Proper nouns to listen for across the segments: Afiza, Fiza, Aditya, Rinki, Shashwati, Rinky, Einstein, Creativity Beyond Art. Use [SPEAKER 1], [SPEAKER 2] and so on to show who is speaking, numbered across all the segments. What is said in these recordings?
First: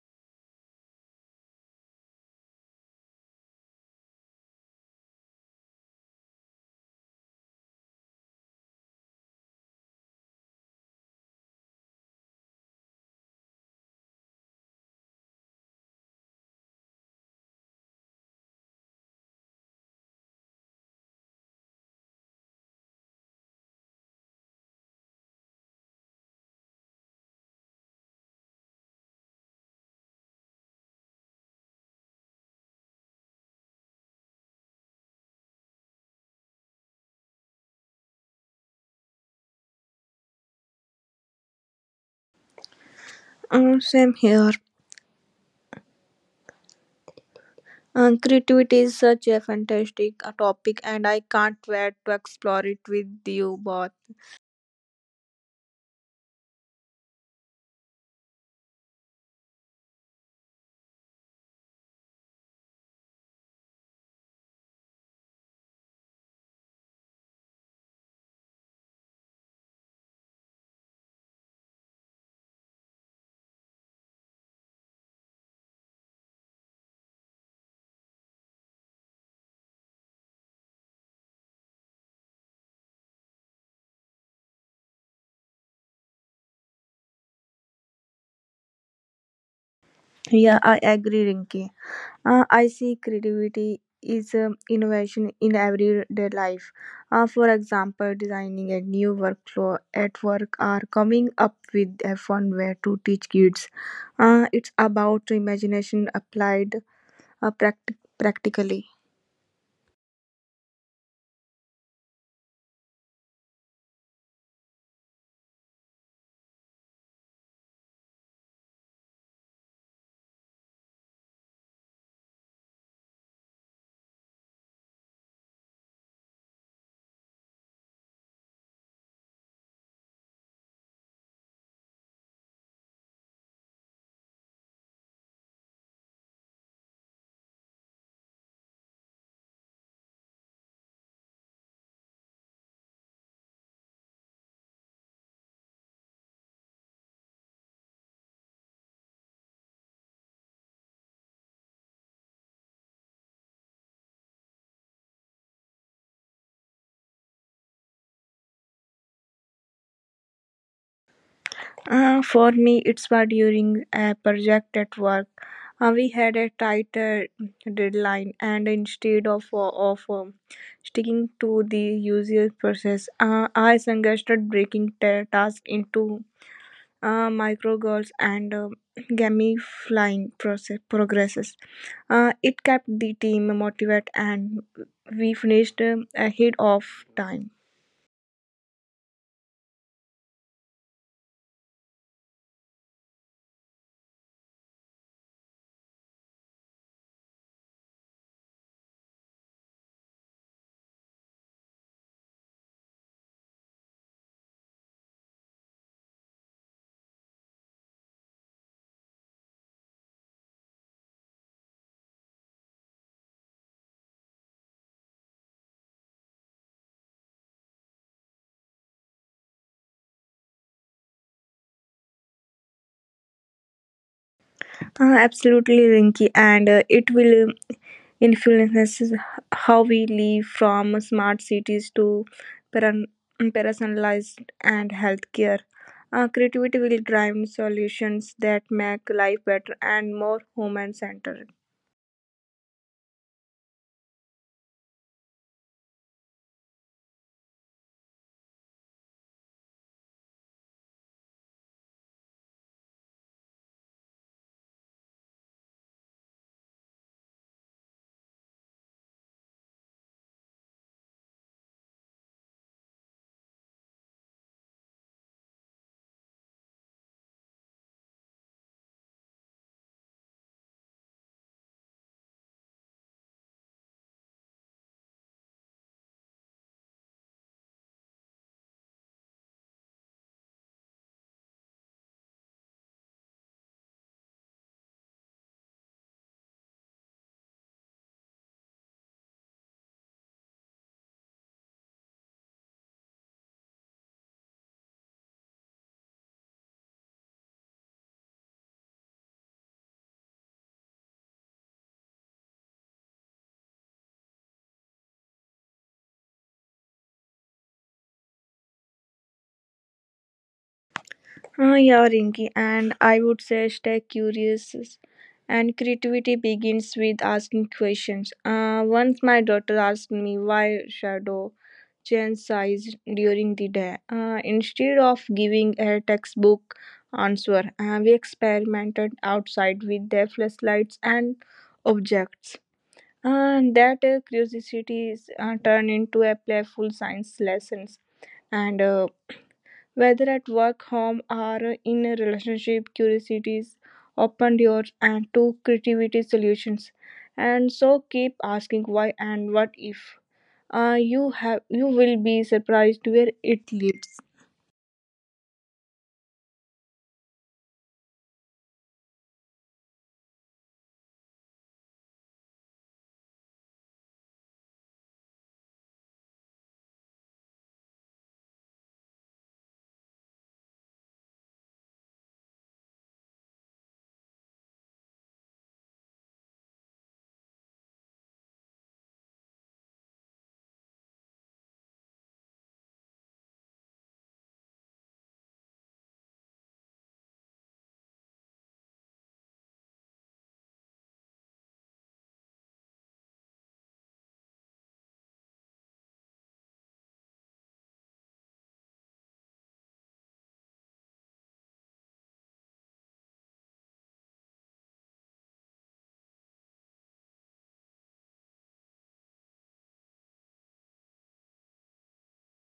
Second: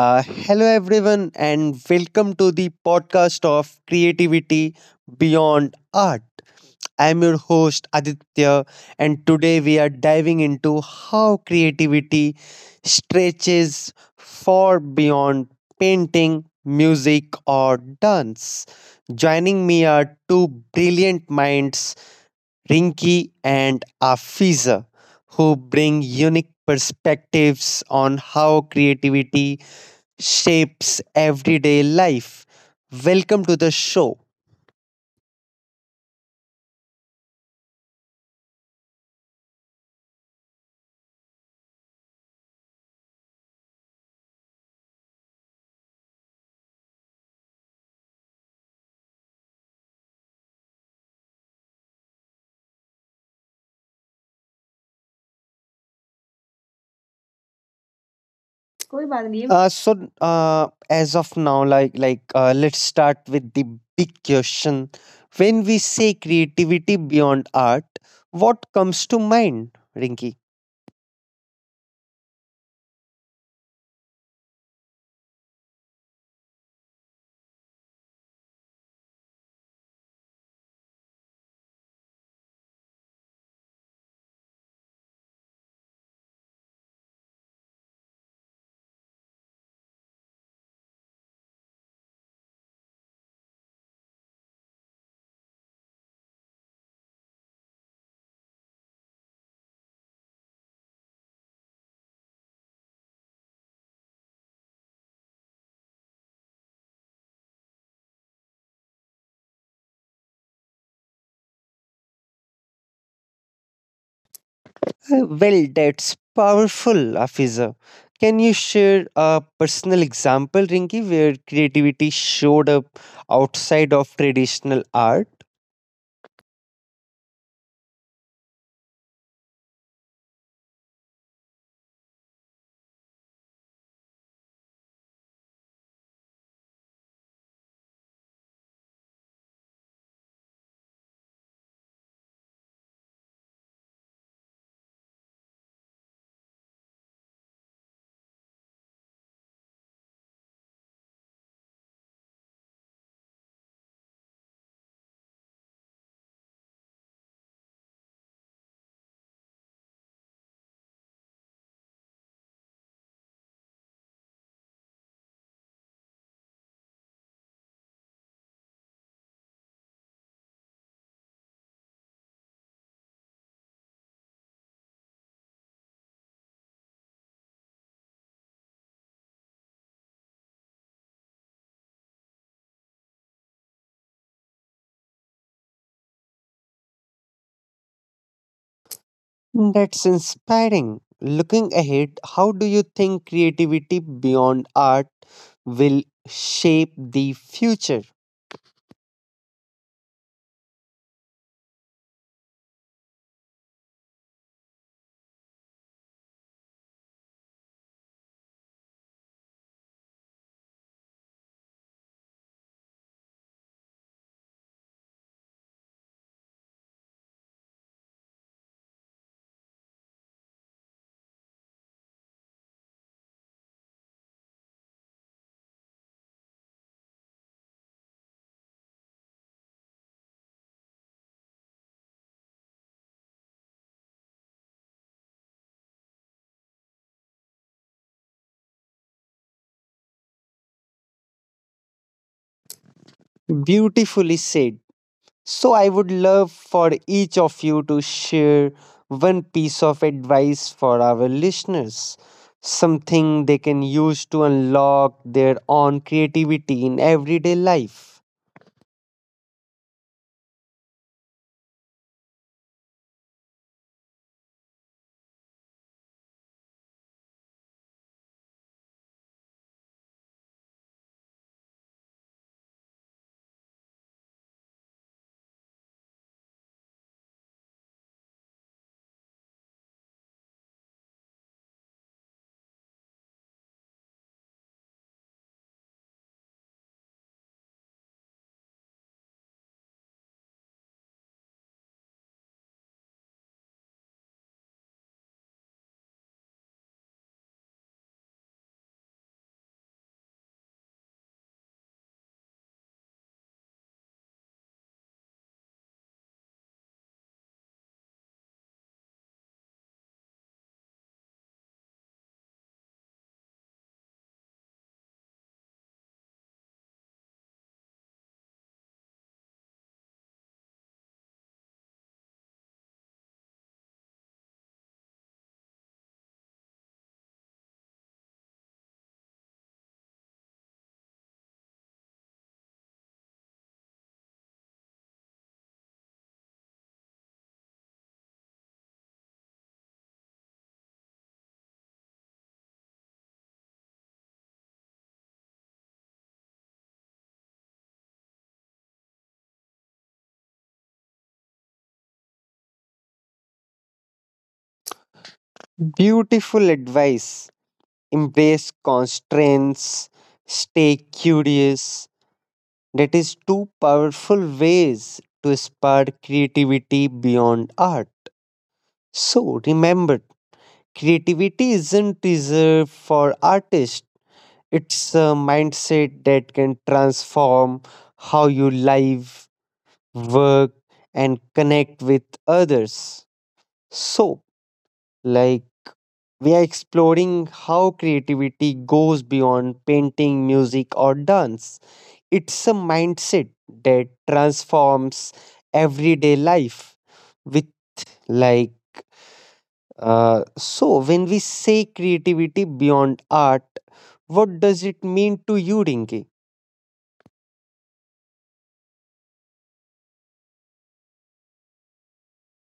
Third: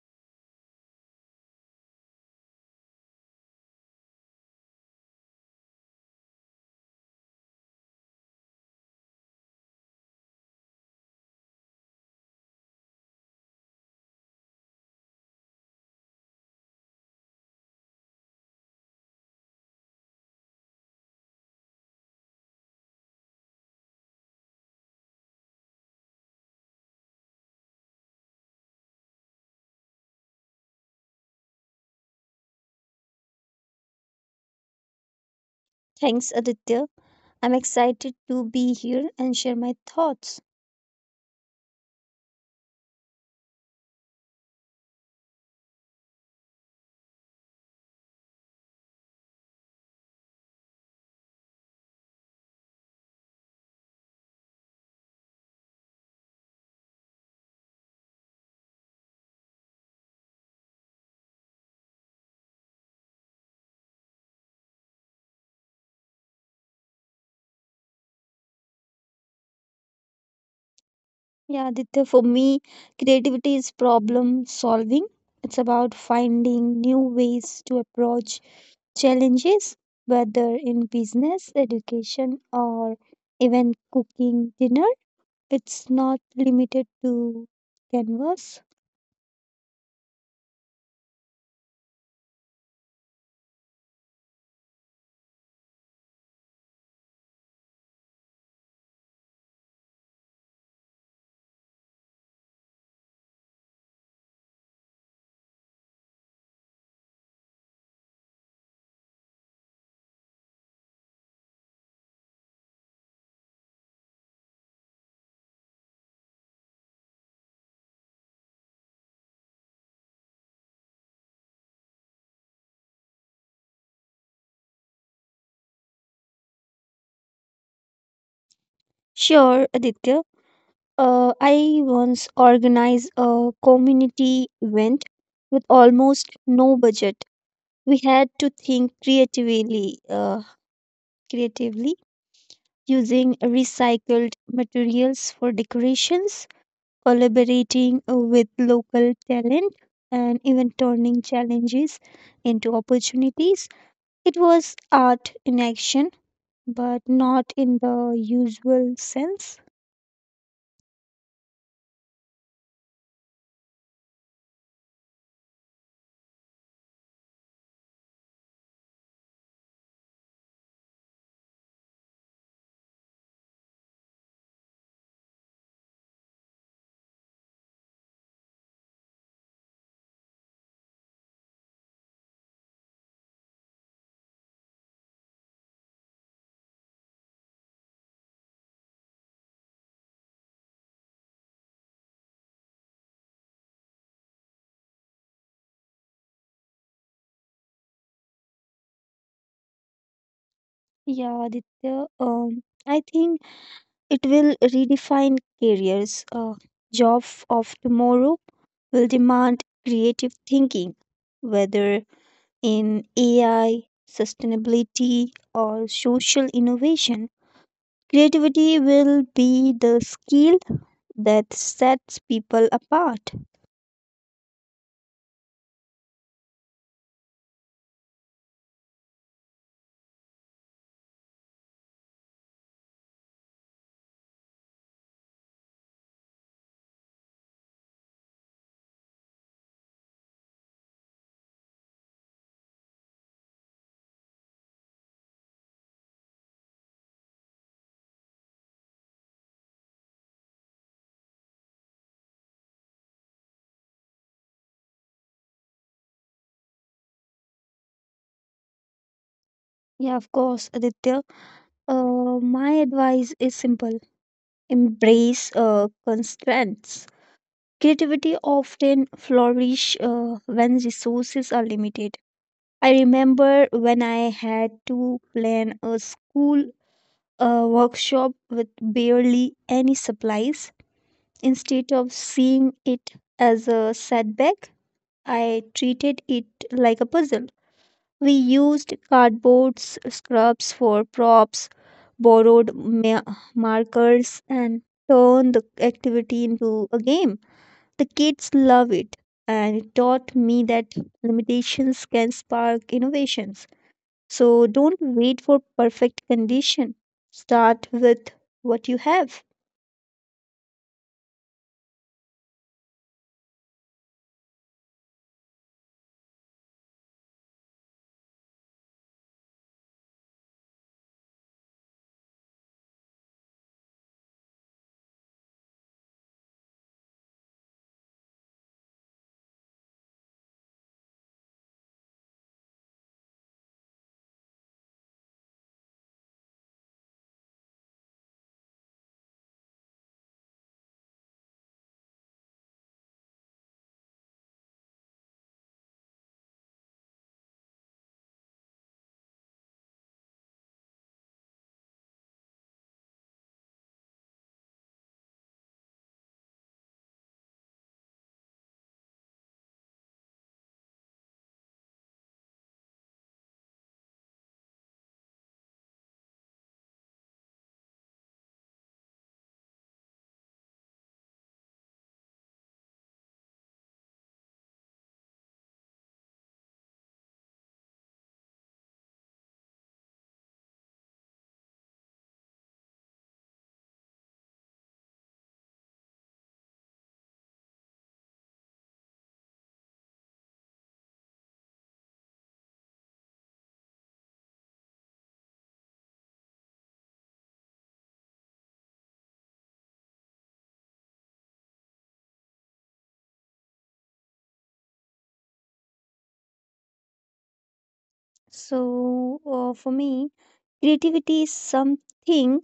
[SPEAKER 1] Hello everyone, and welcome to the podcast of Creativity Beyond Art. I'm your host Aditya, and today we are diving into how creativity stretches far beyond painting, music, or dance. Joining me are two brilliant minds, Rinki and Afiza, who bring unique perspectives on how creativity shapes everyday life. Welcome to the show.
[SPEAKER 2] Thanks, Aditya. I'm excited to be here and share my thoughts.
[SPEAKER 3] Same here. Creativity is such a fantastic topic, and I can't wait to explore it with you both.
[SPEAKER 1] कोई बात नहीं है। Uh, as of now, let's start with the big question. When we say creativity beyond art, what comes to mind, Rinki?
[SPEAKER 2] Yeah, Aditya, for me, creativity is problem solving. It's about finding new ways to approach challenges, whether in business, education, or even cooking dinner. It's not limited to canvas.
[SPEAKER 3] Yeah, I agree, Rinki. I see creativity is innovation in everyday life. For example, designing a new workflow at work or coming up with a fun way to teach kids. It's about imagination applied practically.
[SPEAKER 1] Well, that's powerful, Afiza. Can you share a personal example, Rinki, where creativity showed up outside of traditional art?
[SPEAKER 2] Sure, Aditya. I once organized a community event with almost no budget. We had to think creatively, using recycled materials for decorations, collaborating with local talent, and even turning challenges into opportunities. It was art in action, but not in the usual sense.
[SPEAKER 3] For me, it's was during a project at work. We had a tighter deadline, and instead of sticking to the usual process, I suggested breaking the task into micro goals and gamifying process progresses. It kept the team motivated, and we finished ahead of time.
[SPEAKER 1] That's inspiring. Looking ahead, how do you think creativity beyond art will shape the future?
[SPEAKER 2] Yeah, Aditya, I think it will redefine careers. Job of tomorrow will demand creative thinking, whether in AI, sustainability, or social innovation. Creativity will be the skill that sets people apart.
[SPEAKER 3] Absolutely, Rinky, and it will influences how we live from smart cities to peran- personalized and healthcare. Creativity will drive solutions that make life better and more human centered.
[SPEAKER 1] Beautifully said. So I would love for each of you to share one piece of advice for our listeners, something they can use to unlock their own creativity in everyday life.
[SPEAKER 2] Yeah, of course, Aditya. My advice is simple: embrace constraints. Creativity often flourish when resources are limited. I remember when I had to plan a school workshop with barely any supplies. Instead of seeing it as a setback, I treated it like a puzzle. We used cardboard scraps for props, borrowed markers, and turned the activity into a game. The kids love it, and it taught me that limitations can spark innovations. So don't wait for perfect condition. Start with what you have.
[SPEAKER 3] Yeah, Rinky, and I would say stay curious. And creativity begins with asking questions. Once my daughter asked me why shadow chastised during the day. Instead of giving a textbook answer, we experimented outside with their flashlights and objects. And that curiosity is turned into a playful science lessons. And whether at work, home, or in a relationship, curiosities open doors and to creativity solutions. And so keep asking why and what if you have you will be surprised where it leads.
[SPEAKER 1] Beautiful advice. Embrace constraints, stay curious. That is two powerful ways to spark creativity beyond art. So remember, creativity isn't reserved for artists. It's a mindset that can transform how you live, work, and connect with others. So, like, we are exploring how creativity goes beyond painting, music, or dance. It's a mindset that transforms everyday life with, like, so when we say creativity beyond art, what does it mean to you, Rinki?
[SPEAKER 2] So for me, creativity is something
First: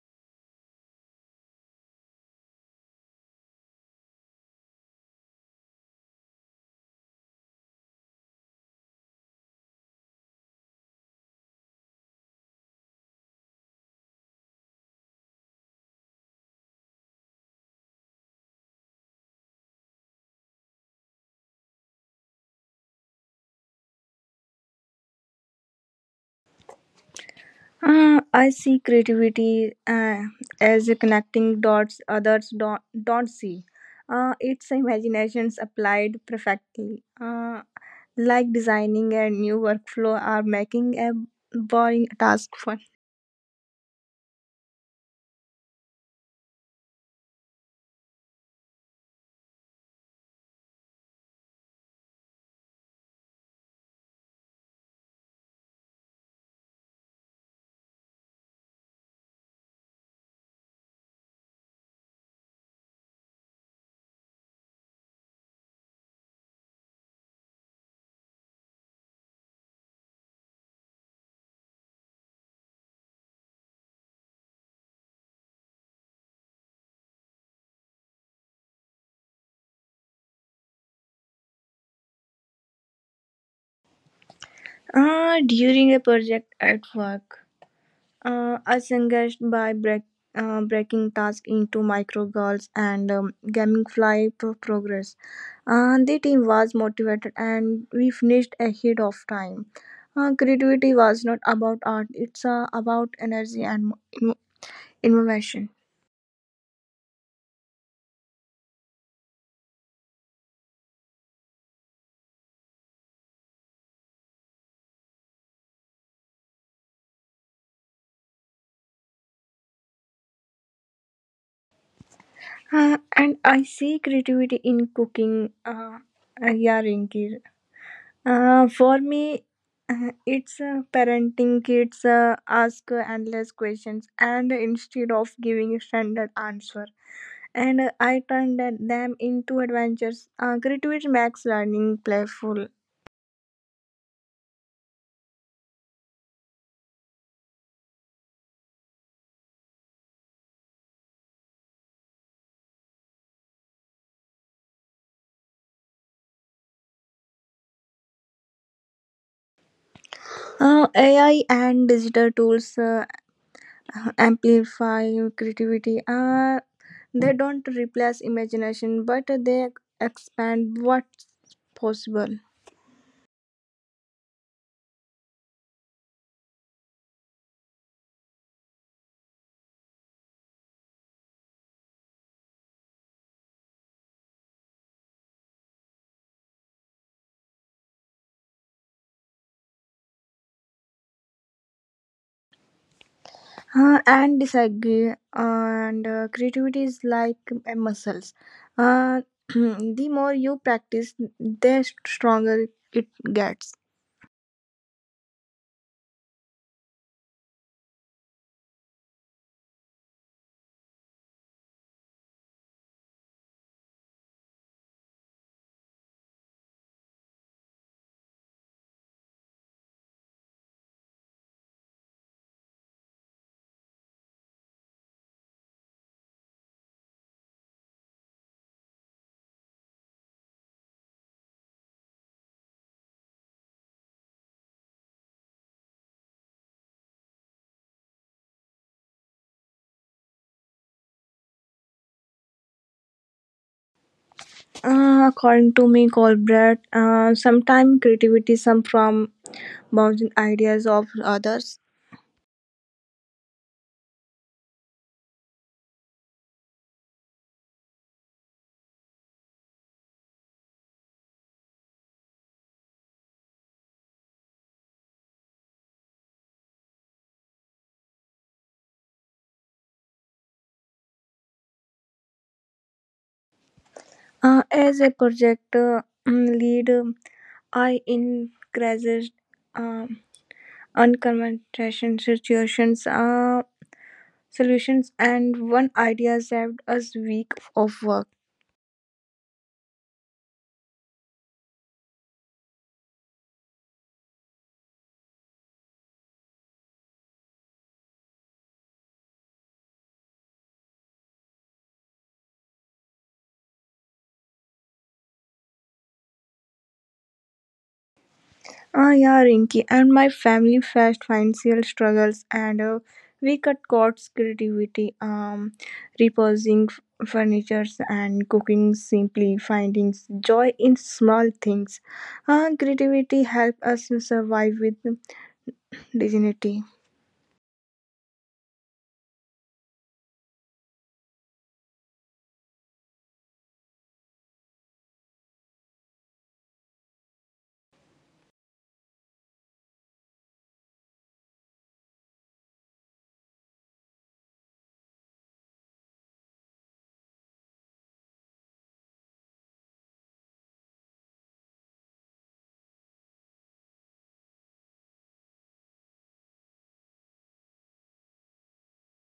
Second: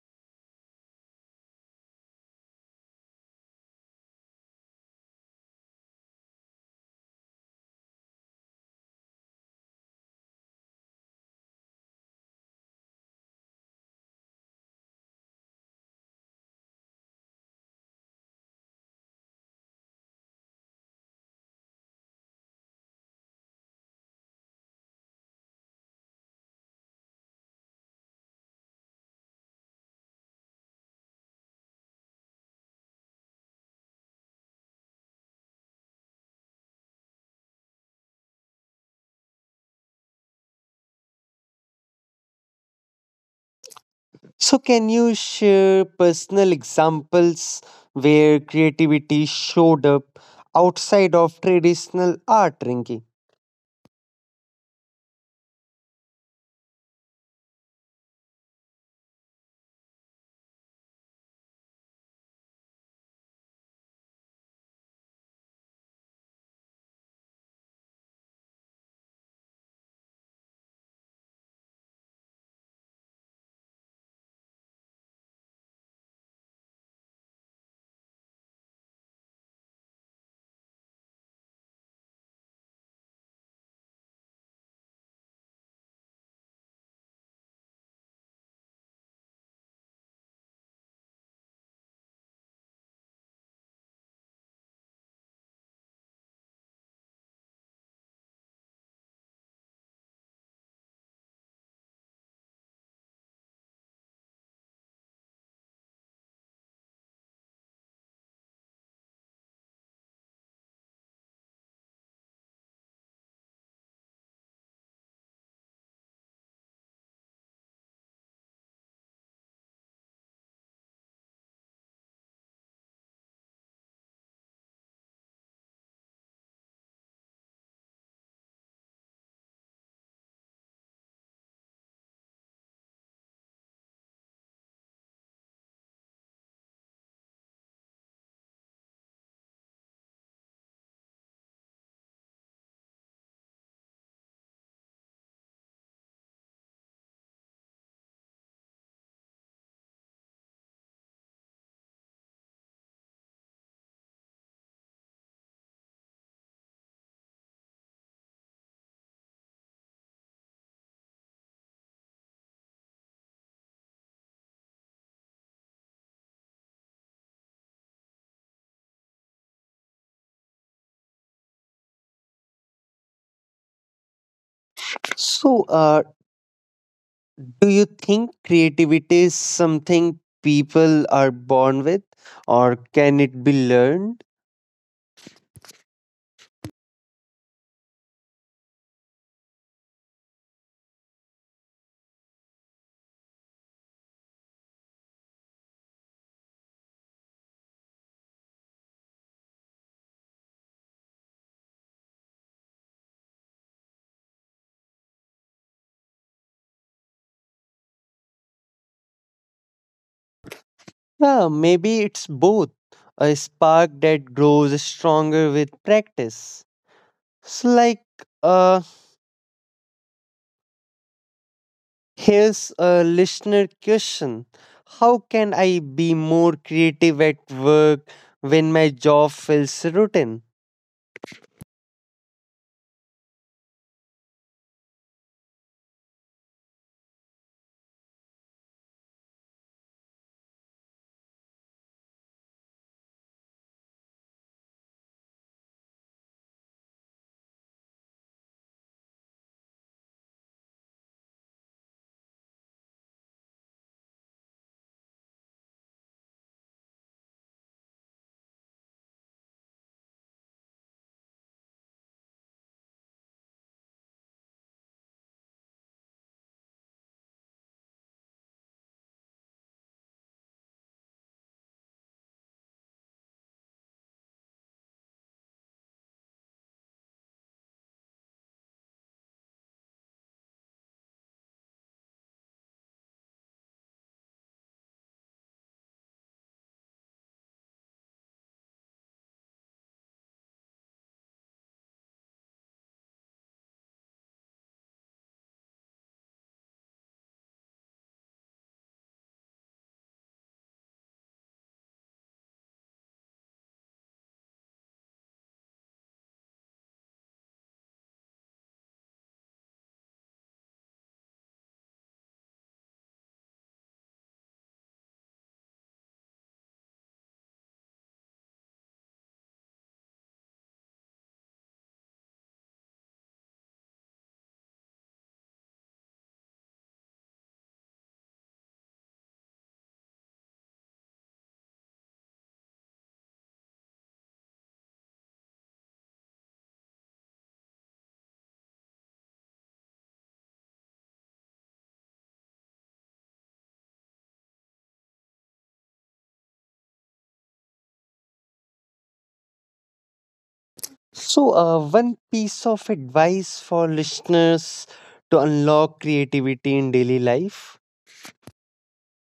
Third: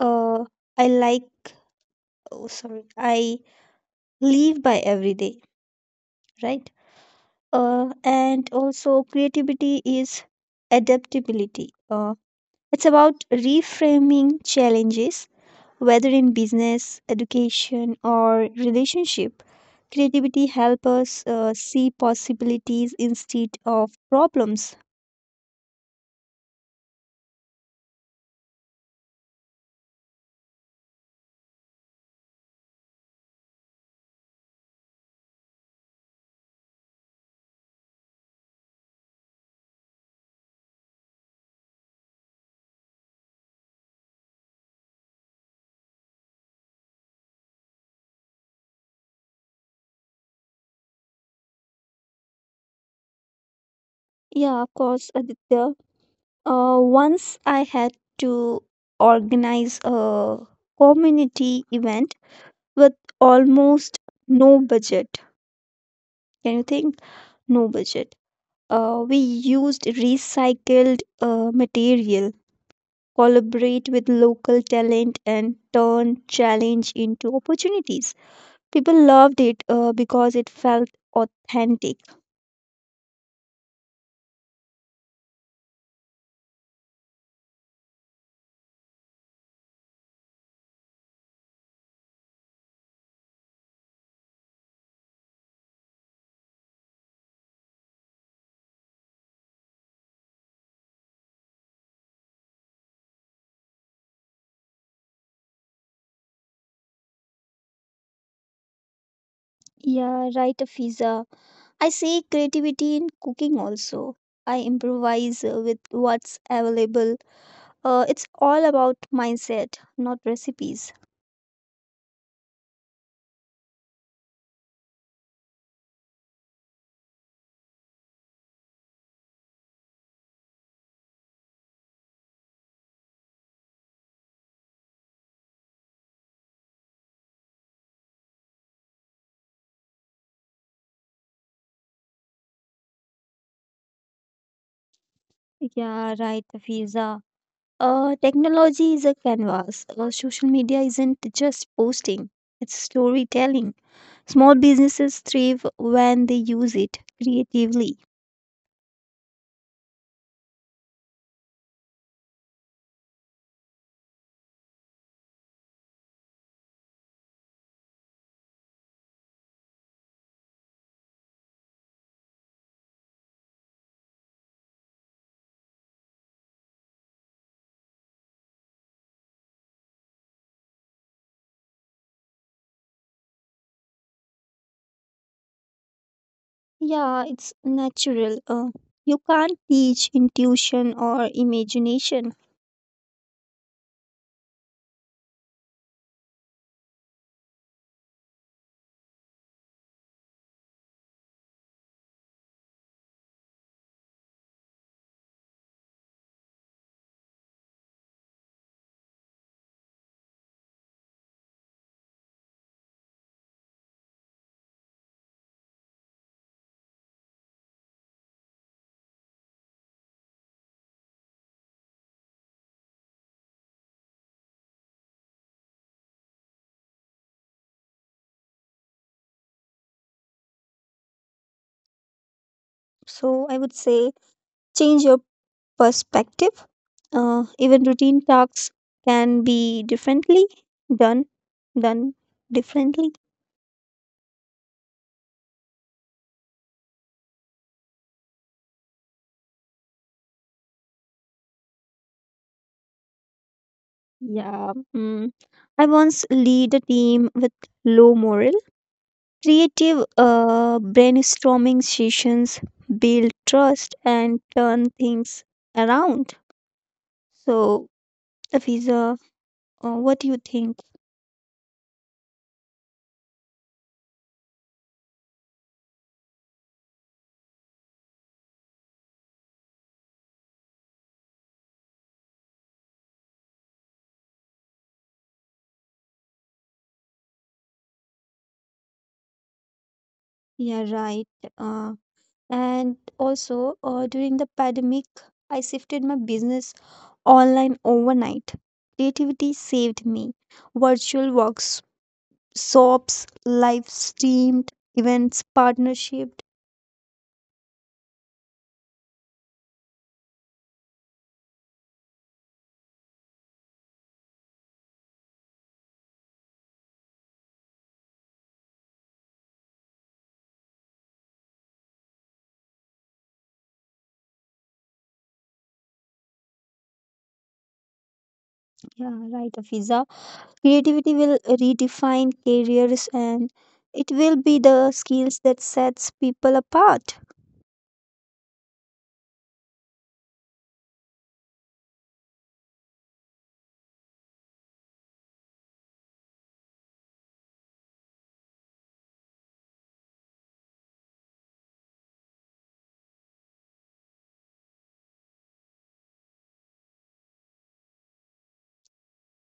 [SPEAKER 2] uh, I like. Oh, sorry, I live by every day, right? And also creativity is adaptability. It's about reframing challenges. Whether in business, education, or relationship, creativity helps us see possibilities instead of problems.
[SPEAKER 3] I see creativity as a connecting dots others don't see. It's imaginations applied perfectly, like designing a new workflow or making a boring task fun.
[SPEAKER 1] So, can you share personal examples where creativity showed up outside of traditional art, Rinki?
[SPEAKER 2] Yeah, of course, Aditya. Once I had to organize a community event with almost no budget. Can you think? No budget. We used recycled material, collaborate with local talent, and turn challenge into opportunities. People loved it because it felt authentic.
[SPEAKER 3] During a project at work, I breaking tasks into micro goals and gamify progress. The team was motivated and we finished ahead of time. Creativity was not about art, it's about energy and innovation.
[SPEAKER 2] Yeah, right, Fiza. I see creativity in cooking also. I improvise with what's available. It's all about mindset, not recipes.
[SPEAKER 3] And I see creativity in cooking yarn. For me, it's parenting kids ask endless questions and instead of giving standard answer. And I turn them into adventures. Gratitude makes learning playful.
[SPEAKER 2] Yeah, right, Fiza. Technology is a canvas. Social media isn't just posting, it's storytelling. Small businesses thrive when they use it creatively.
[SPEAKER 3] AI and digital tools amplify creativity. They don't replace imagination, but they expand what's possible.
[SPEAKER 1] So, do you think creativity is something people are born with, or can it be learned?
[SPEAKER 2] Yeah, it's natural. You can't teach intuition or imagination.
[SPEAKER 3] And disagree and creativity is like muscles uh, the more you practice the stronger it gets.
[SPEAKER 1] Yeah, maybe it's both, a spark that grows stronger with practice. So, uh, here's a listener question. How can I be more creative at work when my job feels routine?
[SPEAKER 2] So I would say change your perspective. Even routine tasks can be differently done, done differently.
[SPEAKER 3] According to me colbert, sometimes creativity some from bouncing ideas of others.
[SPEAKER 2] Yeah. Mm. I once lead a team with low morale. Creative brainstorming sessions build trust and turn things around. So, Afiza, what do you think?
[SPEAKER 3] As a project lead, I encourage um unconventional situations, solutions, and one idea saved us week of work.
[SPEAKER 2] Yeah, right. Uh, and also, during the pandemic, I shifted my business online overnight. Creativity saved me. Virtual workshops, live streamed events, partnership.
[SPEAKER 3] Ah, yeah, Rinky, and my family faced financial struggles, and we cut costs, creativity, reposing furnitures, and cooking simply, finding joy in small things. Creativity helped us to survive with dignity.
[SPEAKER 2] Yeah, right, Afiza. Creativity will redefine careers, and it will be the skills that sets people apart.
[SPEAKER 1] So, one piece of advice for listeners to unlock creativity in daily life.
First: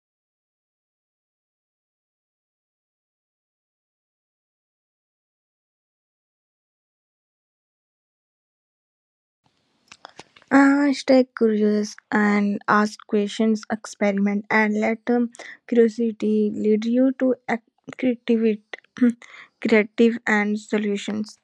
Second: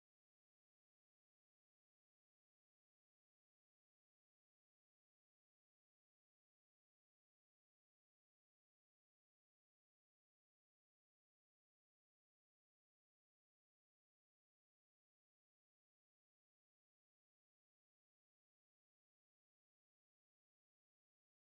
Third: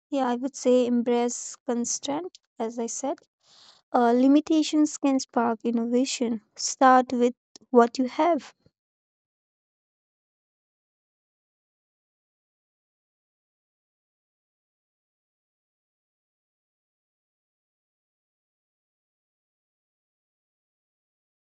[SPEAKER 2] Yeah, I would say embrace constraint, as I said. Limitations can spark innovation. Start with what you have.
[SPEAKER 3] Stay curious and ask questions, experiment, and let curiosity lead you to creativity, creative and solutions.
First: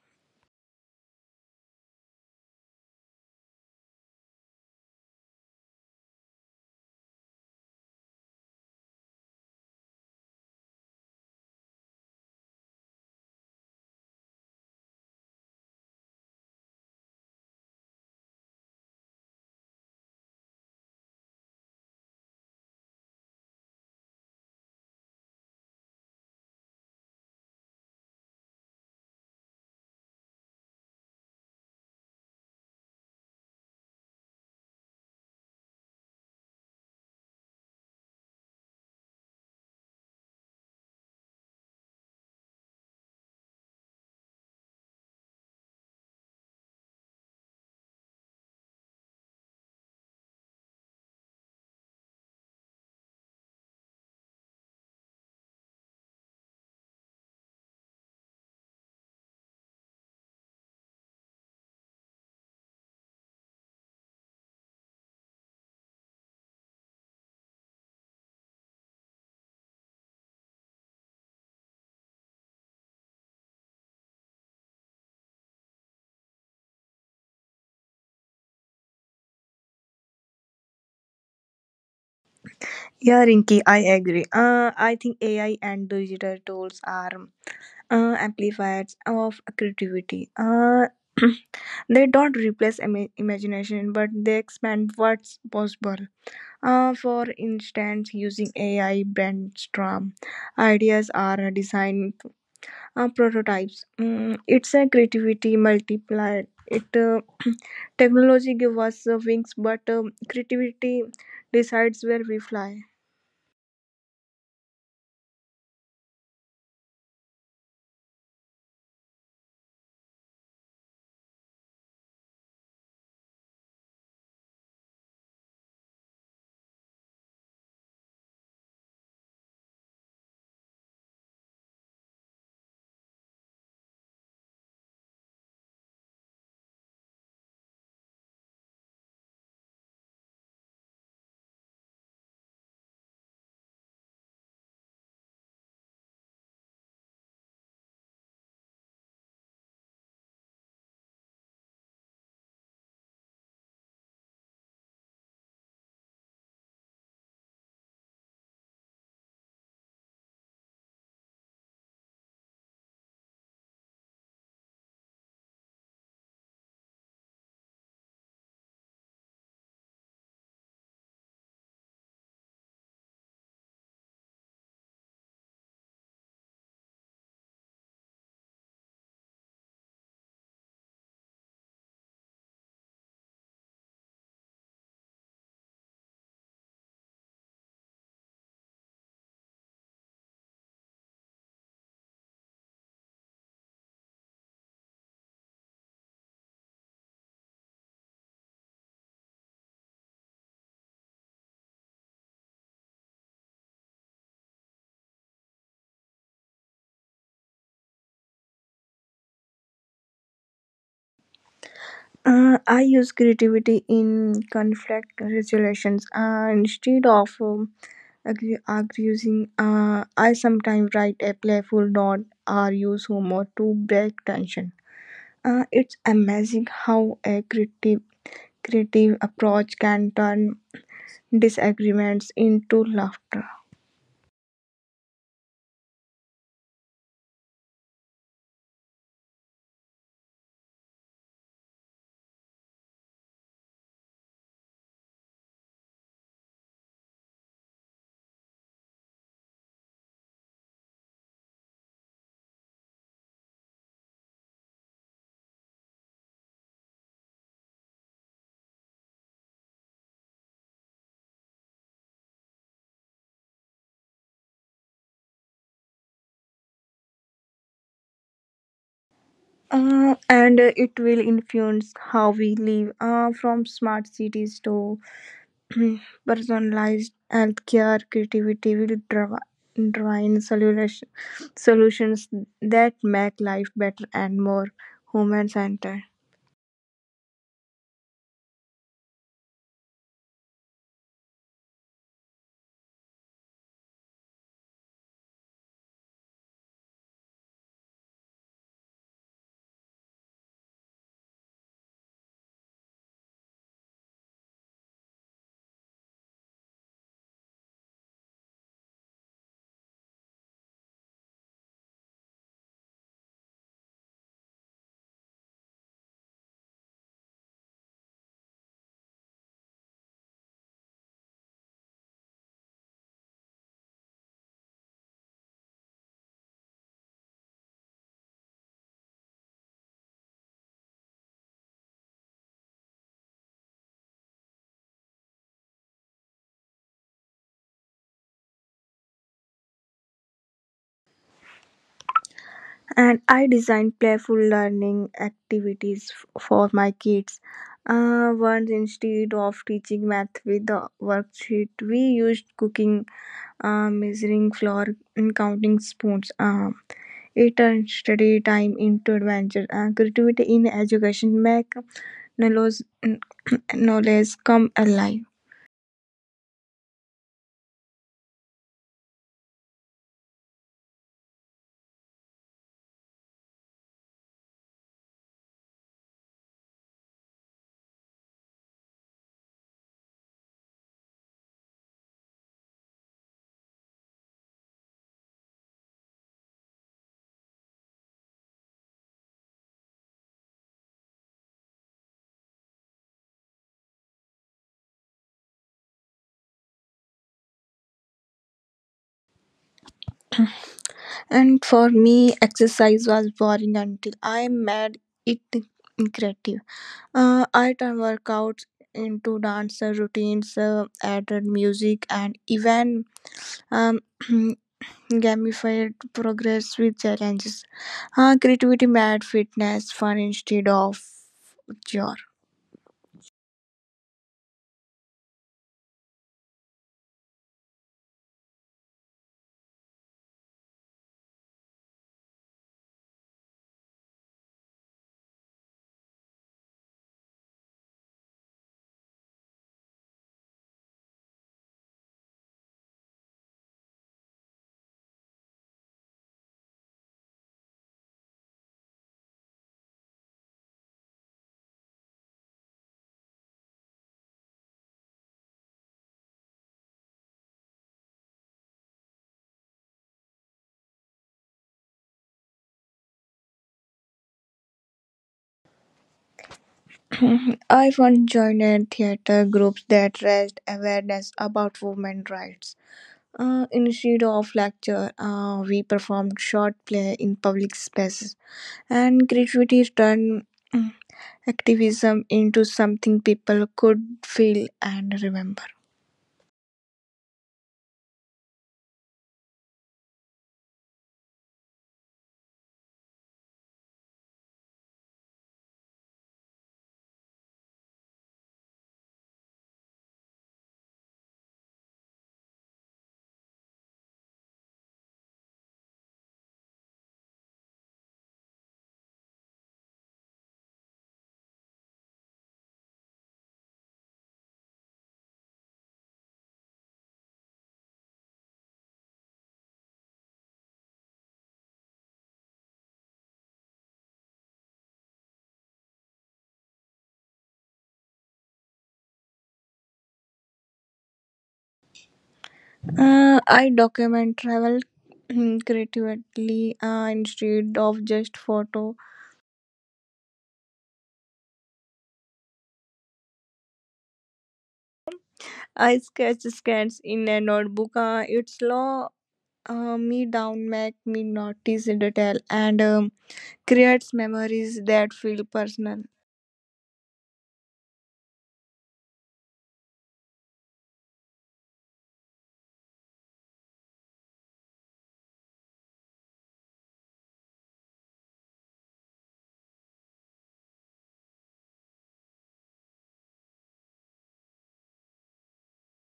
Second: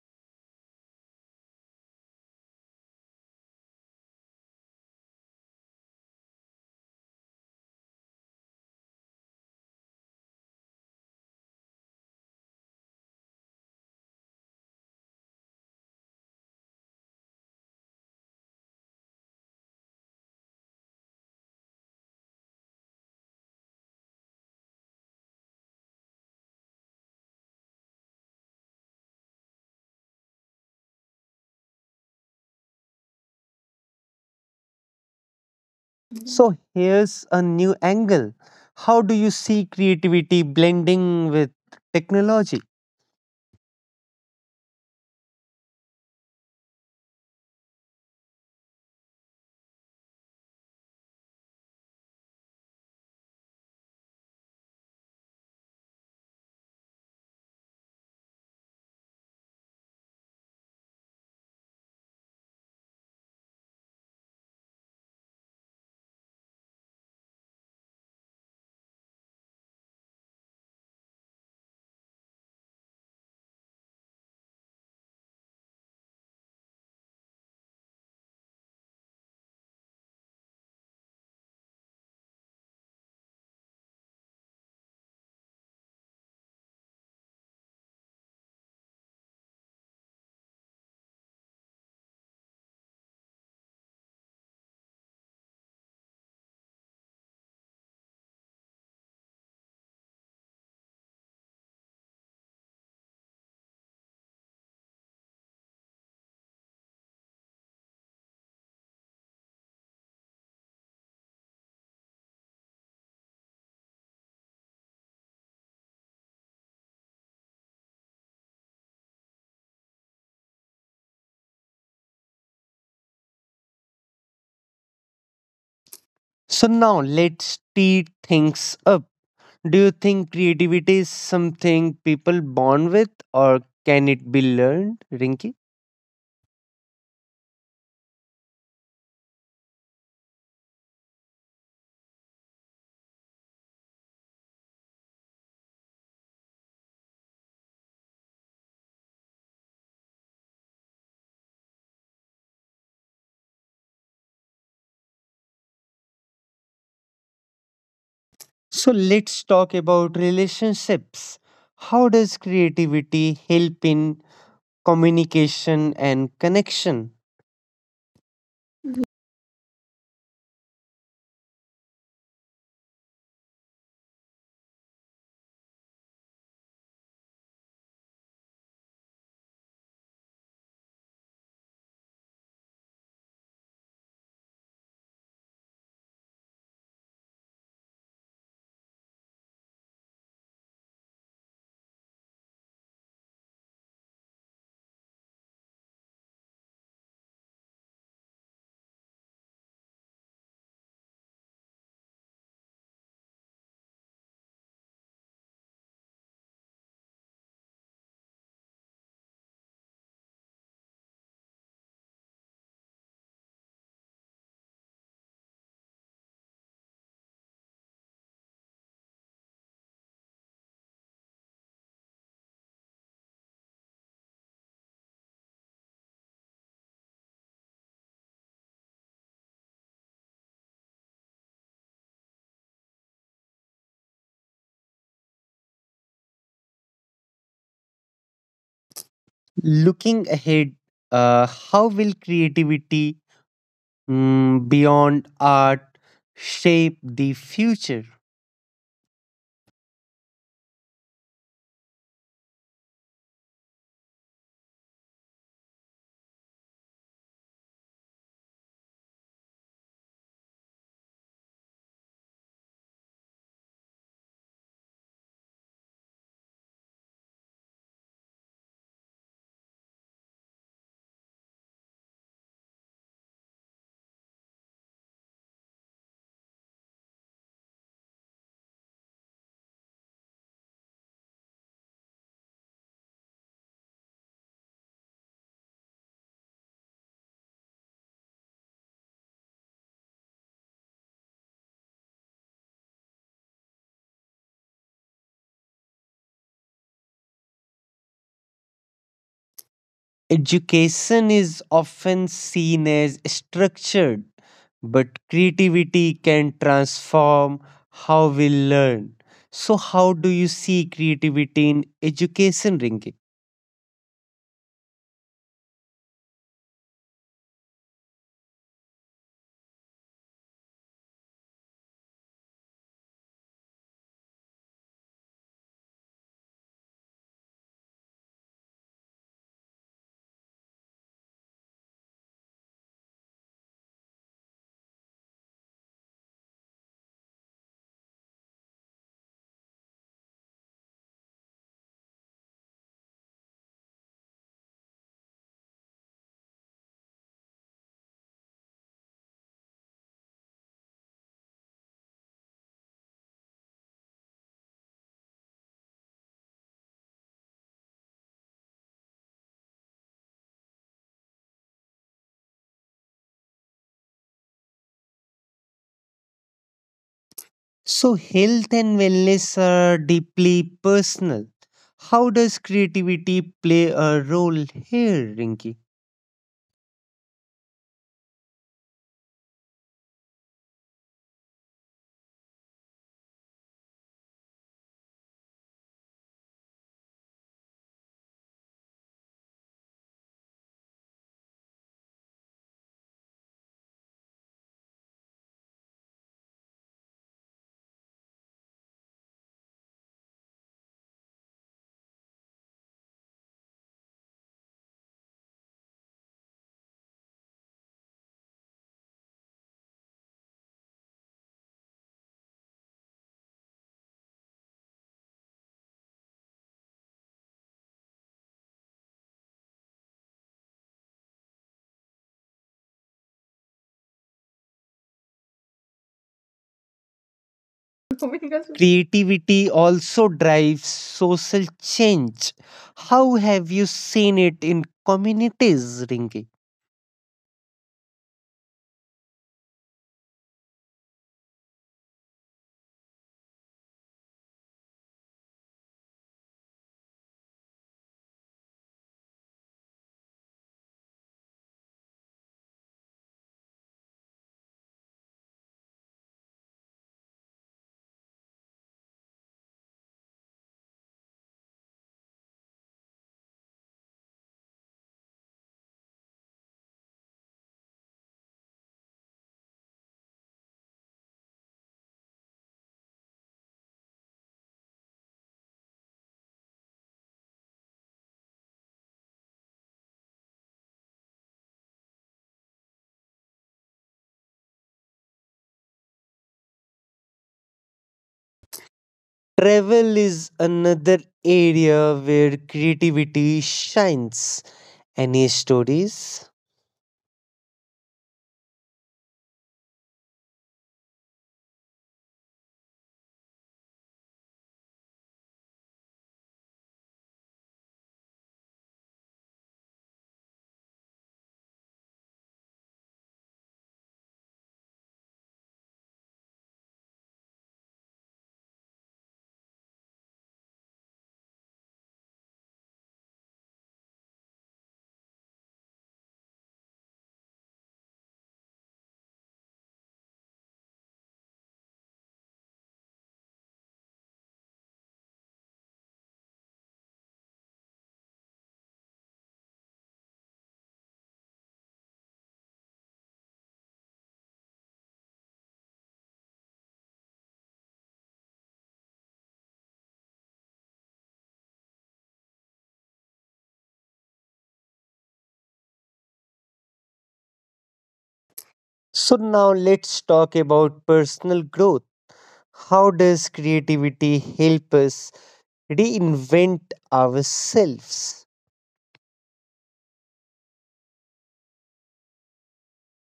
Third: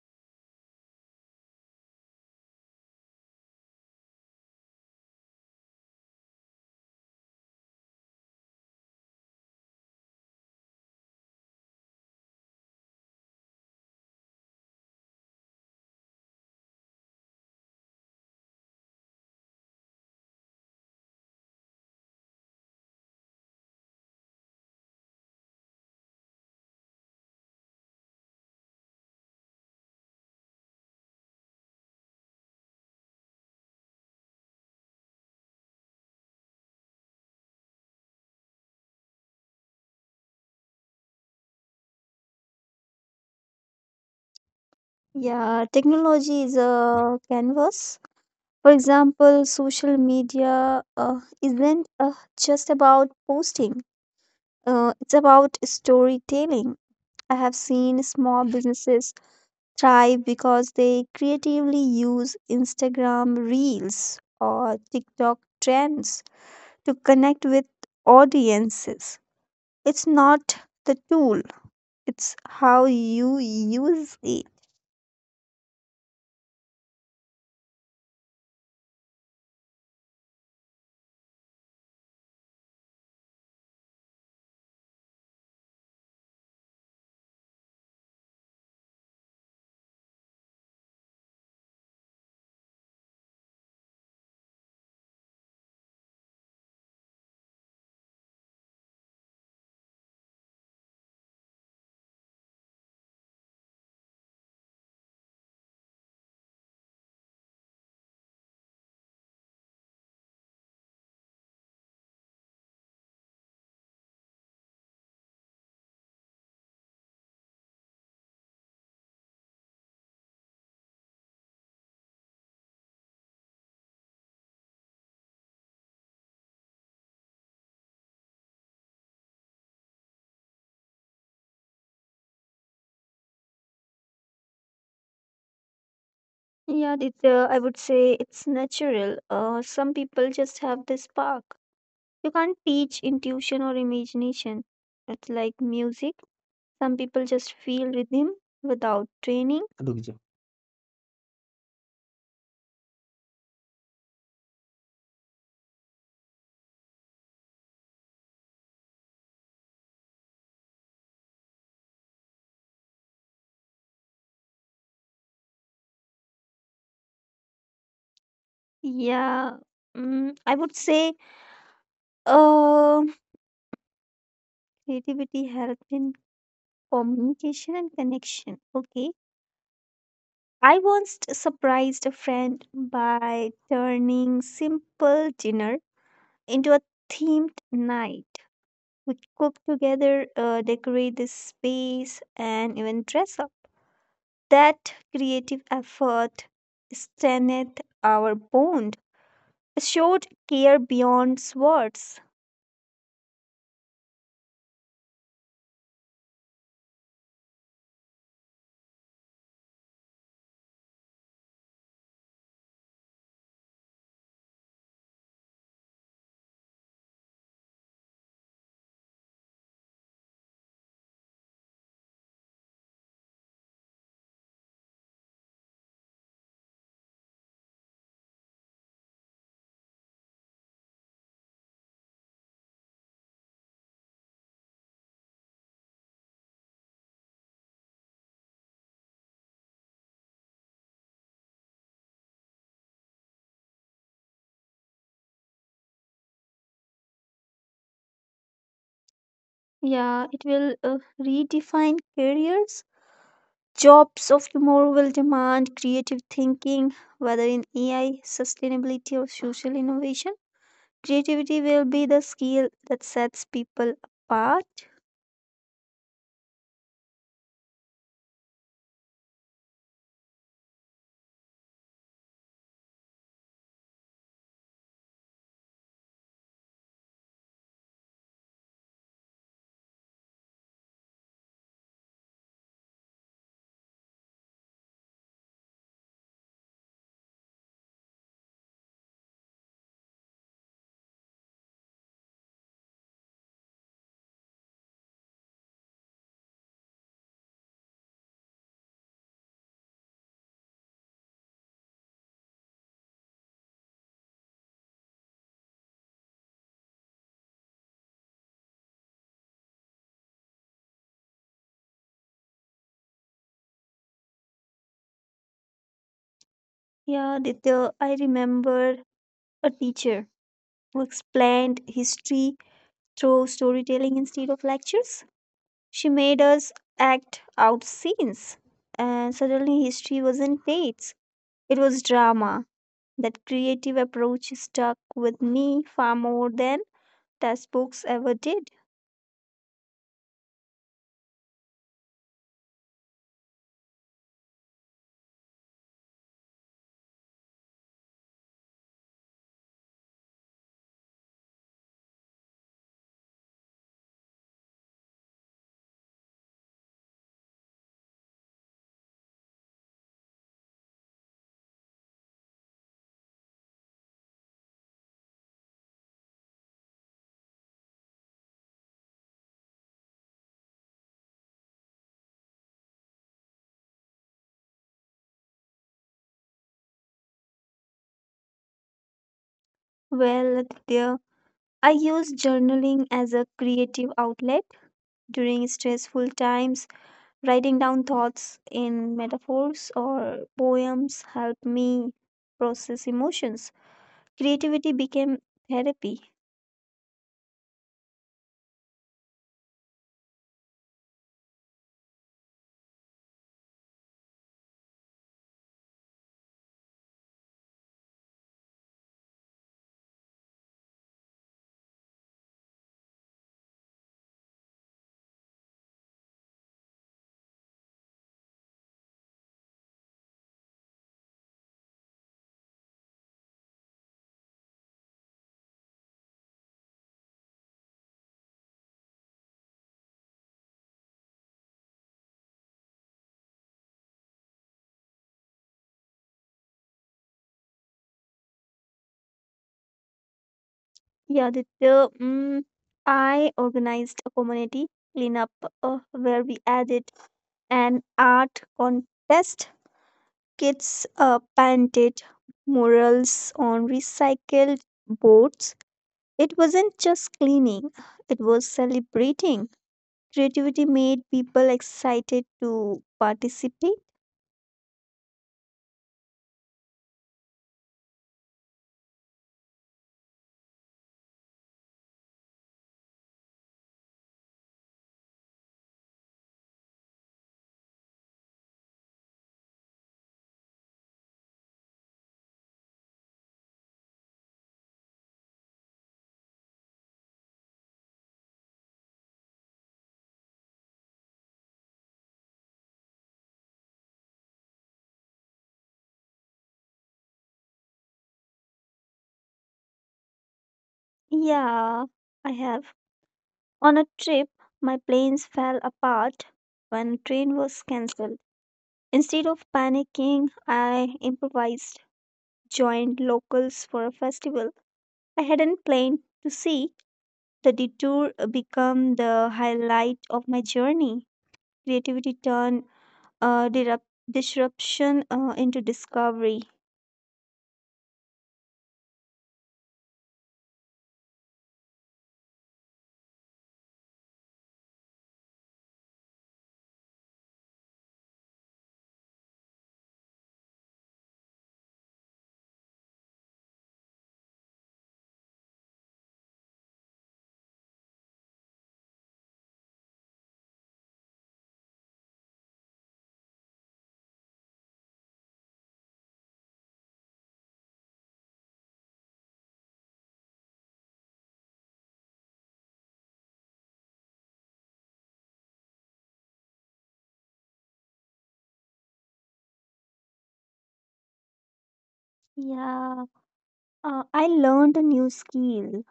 [SPEAKER 1] So, here's a new angle. How do you see creativity blending with technology?
[SPEAKER 2] Yeah, technology is a canvas. For example, social media isn't just about posting, it's about storytelling. I have seen small businesses thrive because they creatively use Instagram reels or TikTok trends to connect with audiences. It's not the tool, it's how you use it.
[SPEAKER 3] Yeah, Rinky, I agree. I think AI and digital tools are amplifiers of creativity. They don't replace imagination, but they expand what's possible. For instance, using AI brainstorm ideas are design prototypes. Mm, it's a creativity multiplier. It Technology gives us wings, but creativity decides where we fly.
[SPEAKER 1] So, now let's tee things up. Do you think creativity is something people born with or can it be learned, Rinky?
[SPEAKER 2] Yeah, I would say it's natural. Some people just have this spark. You can't teach intuition or imagination. It's like music. Some people just feel rhythm without training.
[SPEAKER 1] So let's talk about relationships. How does creativity help in communication and connection?
[SPEAKER 2] Yeah, mm, I would say um creativity helped in communication and connection. Okay. I once surprised a friend by turning simple dinner into a themed night. We cooked together, decorate the space, and even dress up. That creative effort strengthened our bond. It showed care beyond words.
[SPEAKER 3] I use creativity in conflict resolutions. Instead of arguing, I sometimes write a playful note or use humor to break tension. It's amazing how a creative approach can turn disagreements into laughter.
[SPEAKER 1] Looking ahead, how will creativity, beyond art, shape the future?
[SPEAKER 2] Yeah, it will redefine careers. Jobs of tomorrow will demand creative thinking, whether in AI, sustainability, or social innovation. Creativity will be the skill that sets people apart.
[SPEAKER 3] And it will influence how we live from smart cities to personalized healthcare. Creativity will drive solutions that make life better and more human centered.
[SPEAKER 1] Education is often seen as structured, but creativity can transform how we learn. So, how do you see creativity in education, Rinki?
[SPEAKER 2] Yeah, Ditya, I remember a teacher who explained history through storytelling instead of lectures. She made us act out scenes, and suddenly history wasn't dates, it was drama. That creative approach stuck with me far more than as books ever did.
[SPEAKER 3] And I design playful learning activities for my kids. Once, instead of teaching math with the worksheet, we used cooking, measuring flour and counting spoons. It turned study time into adventure. Creativity in education make knowledge, knowledge come alive.
[SPEAKER 1] So, health and wellness are deeply personal. How does creativity play a role here, Rinki?
[SPEAKER 2] Well, there, I use journaling as a creative outlet during stressful times. Writing down thoughts in metaphors or poems helped me process emotions. Creativity became therapy.
[SPEAKER 3] And for me, exercise was boring until I made it creative. I turned workouts into dance routines, added music, and even um, gamified progress with challenges. Creativity made fitness fun instead of chore.
[SPEAKER 1] Oh, creativity also drives social change. How have you seen it in communities, Rinki?
[SPEAKER 2] Yeah, I organized a community cleanup where we added an art contest. Kids painted murals on recycled boards. It wasn't just cleaning, it was celebrating. Creativity made people excited to participate.
[SPEAKER 3] I once joined theater groups that raised awareness about women's rights. Instead of lecture, we performed short play in public spaces, and creativity turned mm, activism into something people could feel and remember.
[SPEAKER 1] Travel is another area where creativity shines. Any stories?
[SPEAKER 2] Yeah, I have. On a trip, my planes fell apart when a train was cancelled. Instead of panicking, I improvised, joined locals for a festival I hadn't planned to see. The detour became the highlight of my journey. Creativity turned uh, dirup- disruption into discovery.
[SPEAKER 3] I document travel creatively, instead of just photo. I sketches in a notebook. It slow me down, make me notice detail, and creates memories that feel personal.
[SPEAKER 1] So, now let's talk about personal growth. How does creativity help us reinvent ourselves?
[SPEAKER 2] Yeah, I learned a new skill,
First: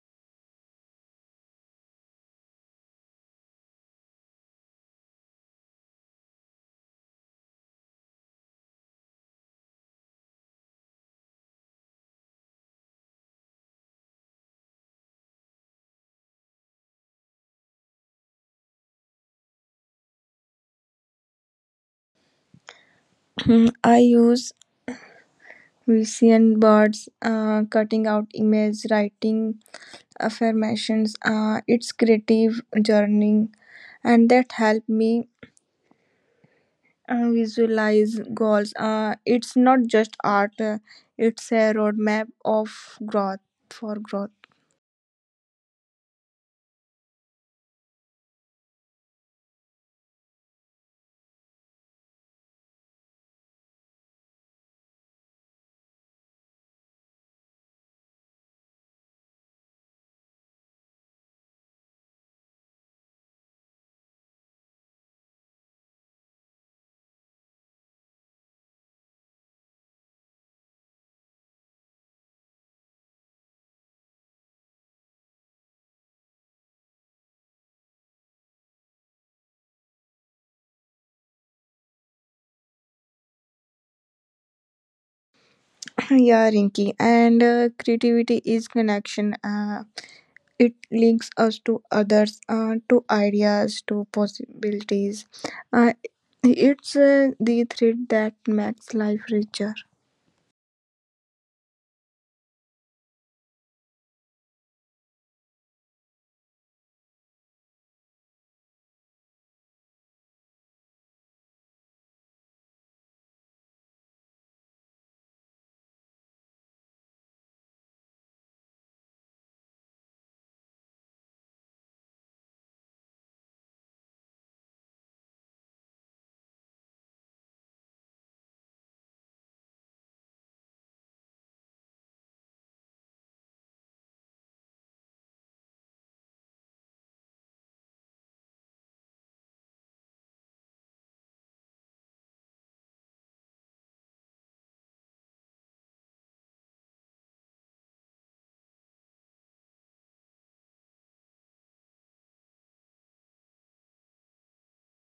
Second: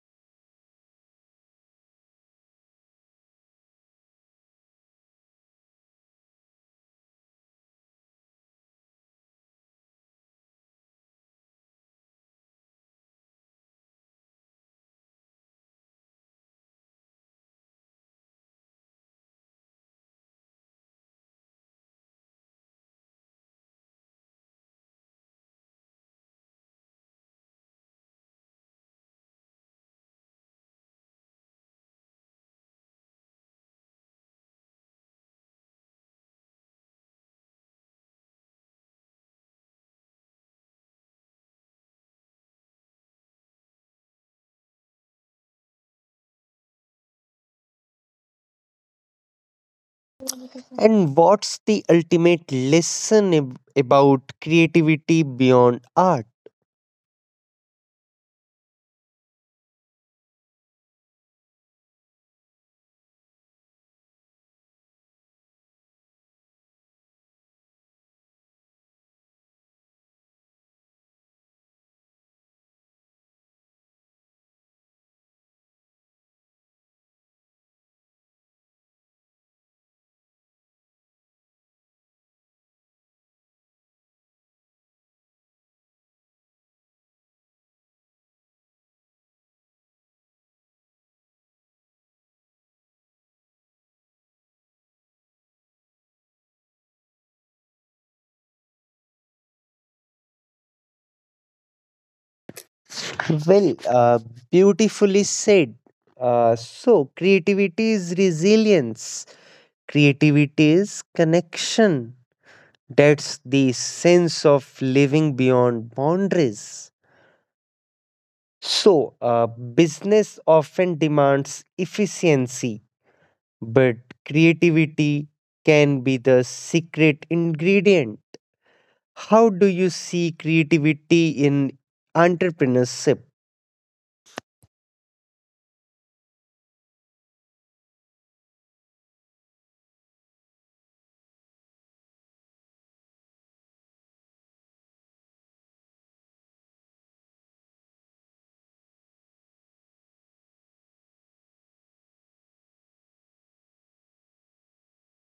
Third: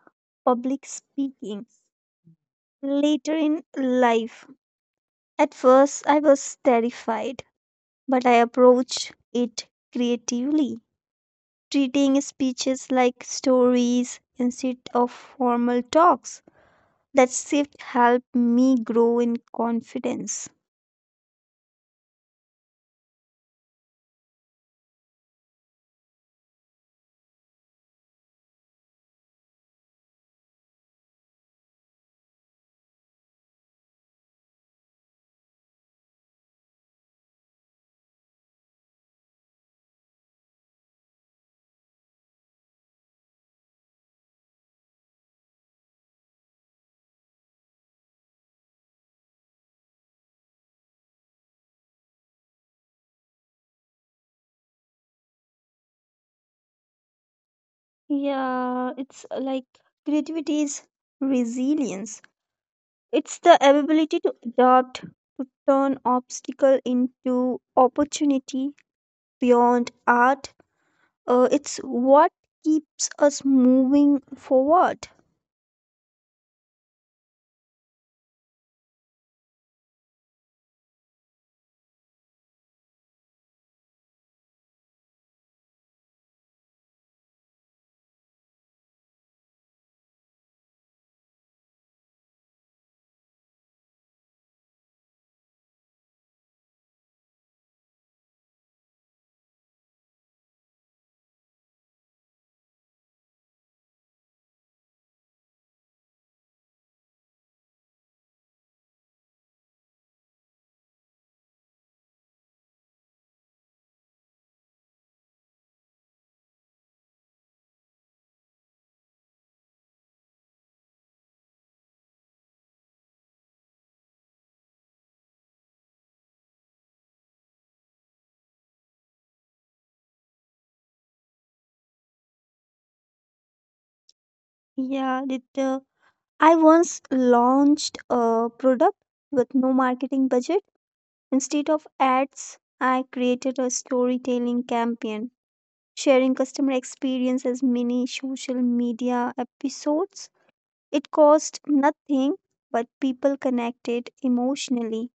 [SPEAKER 2] public speaking, later in life. At first, I was terrified, but I approached it creatively, treating speeches like stories instead of formal talks. That shift helped me grow in confidence.
[SPEAKER 3] I use vision boards, an cutting out images, writing affirmations. It's creative journey, and that help me visualize goals. It's not just art; it's a roadmap of growth for growth.
[SPEAKER 1] And what's the ultimate lesson about creativity beyond art?
[SPEAKER 2] Yeah, it's like creativity is resilience. It's the ability to adapt, to turn obstacle into opportunity beyond art. It's what keeps us moving forward.
[SPEAKER 3] Yeah, Rinky, and creativity is connection. It links us to others, to ideas, to possibilities. Uh, it's the thread that makes life richer.
[SPEAKER 1] Well, beautifully said. So, creativity is resilience. Creativity is connection. That's the sense of living beyond boundaries. So, business often demands efficiency, but creativity can be the secret ingredient. How do you see creativity in entrepreneurship?
[SPEAKER 2] Yeah, I once launched a product with no marketing budget. Instead of ads, I created a storytelling campaign sharing customer experience as mini social media episodes. It cost nothing, but people connected emotionally.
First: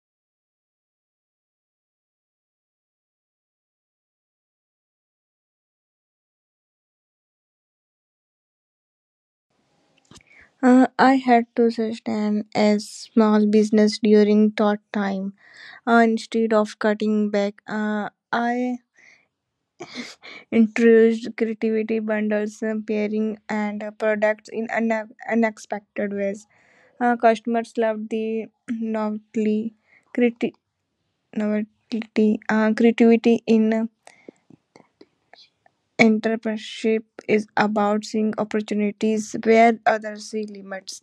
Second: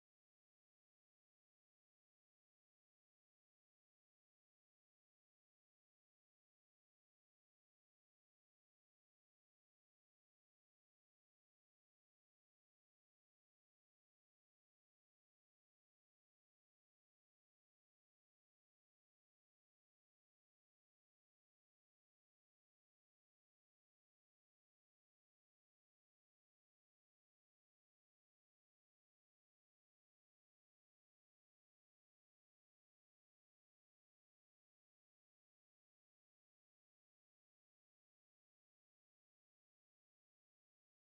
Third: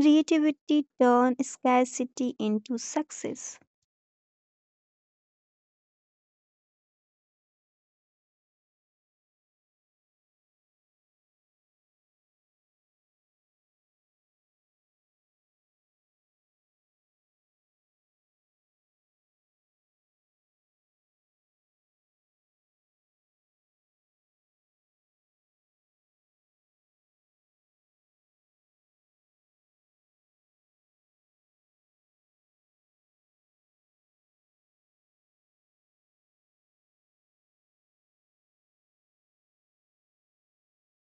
[SPEAKER 2] Creativity turned scarcity into success.
[SPEAKER 3] I had to sustain a small business during that time. Instead of cutting back, I introduced creativity bundles, pairing, and products in unexpected ways. Customers loved the creati- novelty, creativity in entrepreneurship is about seeing opportunities where others see limits.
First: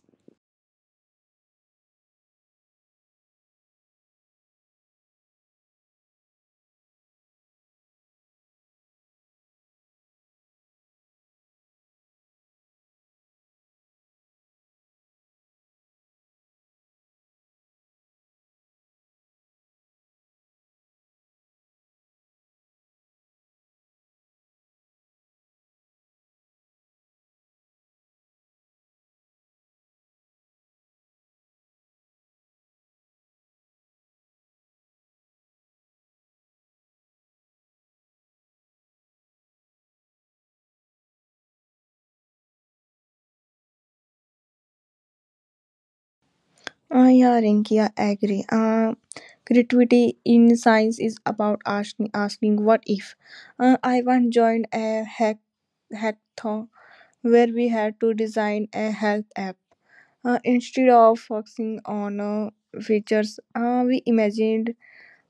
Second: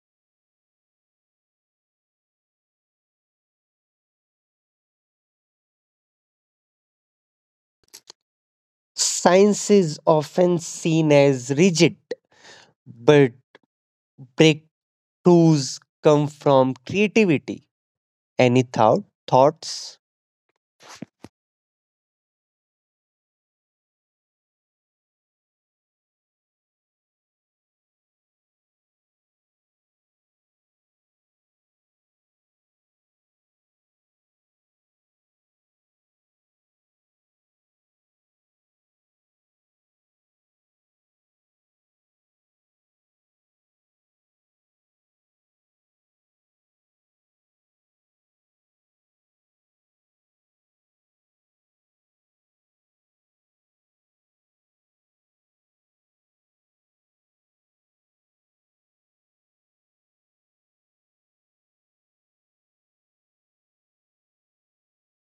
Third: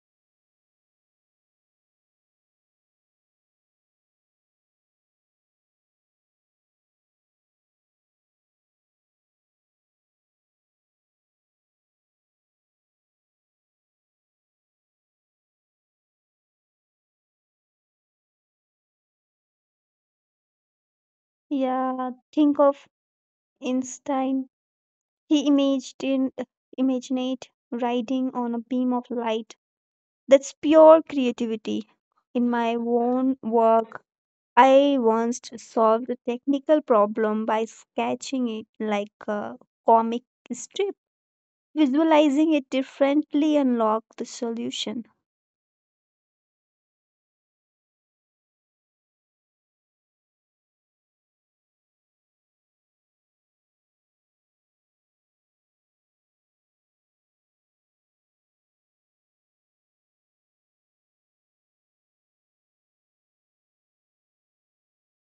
[SPEAKER 1] Science is often seen as rigid, but breakthroughs come from creativity. Any thoughts?
[SPEAKER 2] Yeah, think of Einstein. He imagined riding on a beam of light. That's pure creativity. In my own work, I once solved a technical problem by sketching it like a comic strip. Visualizing it differently unlocked the solution.
[SPEAKER 3] Ah, yeah, Rinki, I agree. Creativity in science is about asking what if. Ivan joined a hackathon where we had to design a health app. Instead of focusing on features, we imagined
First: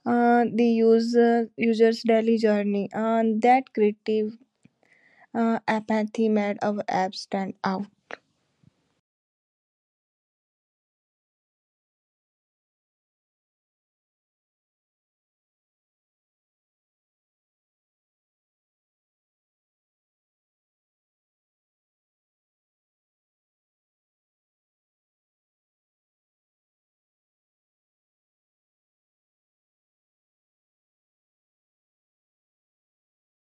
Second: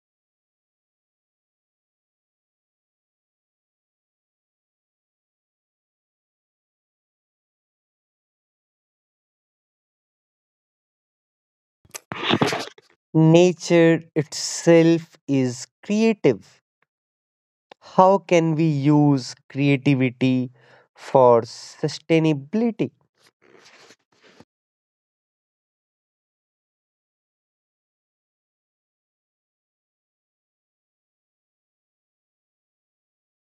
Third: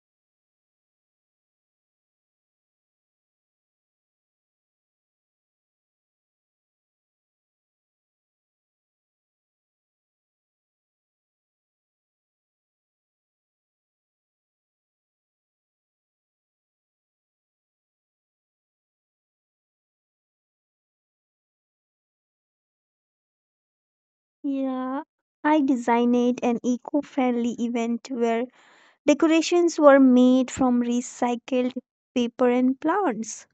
[SPEAKER 3] the user's daily journey. And that creative apathy made our app stand out.
[SPEAKER 1] Nature itself is creative. How can we use creativity for sustainability?
[SPEAKER 2] Yeah, I designed an eco friendly event where decorations were made from recycled paper and plants.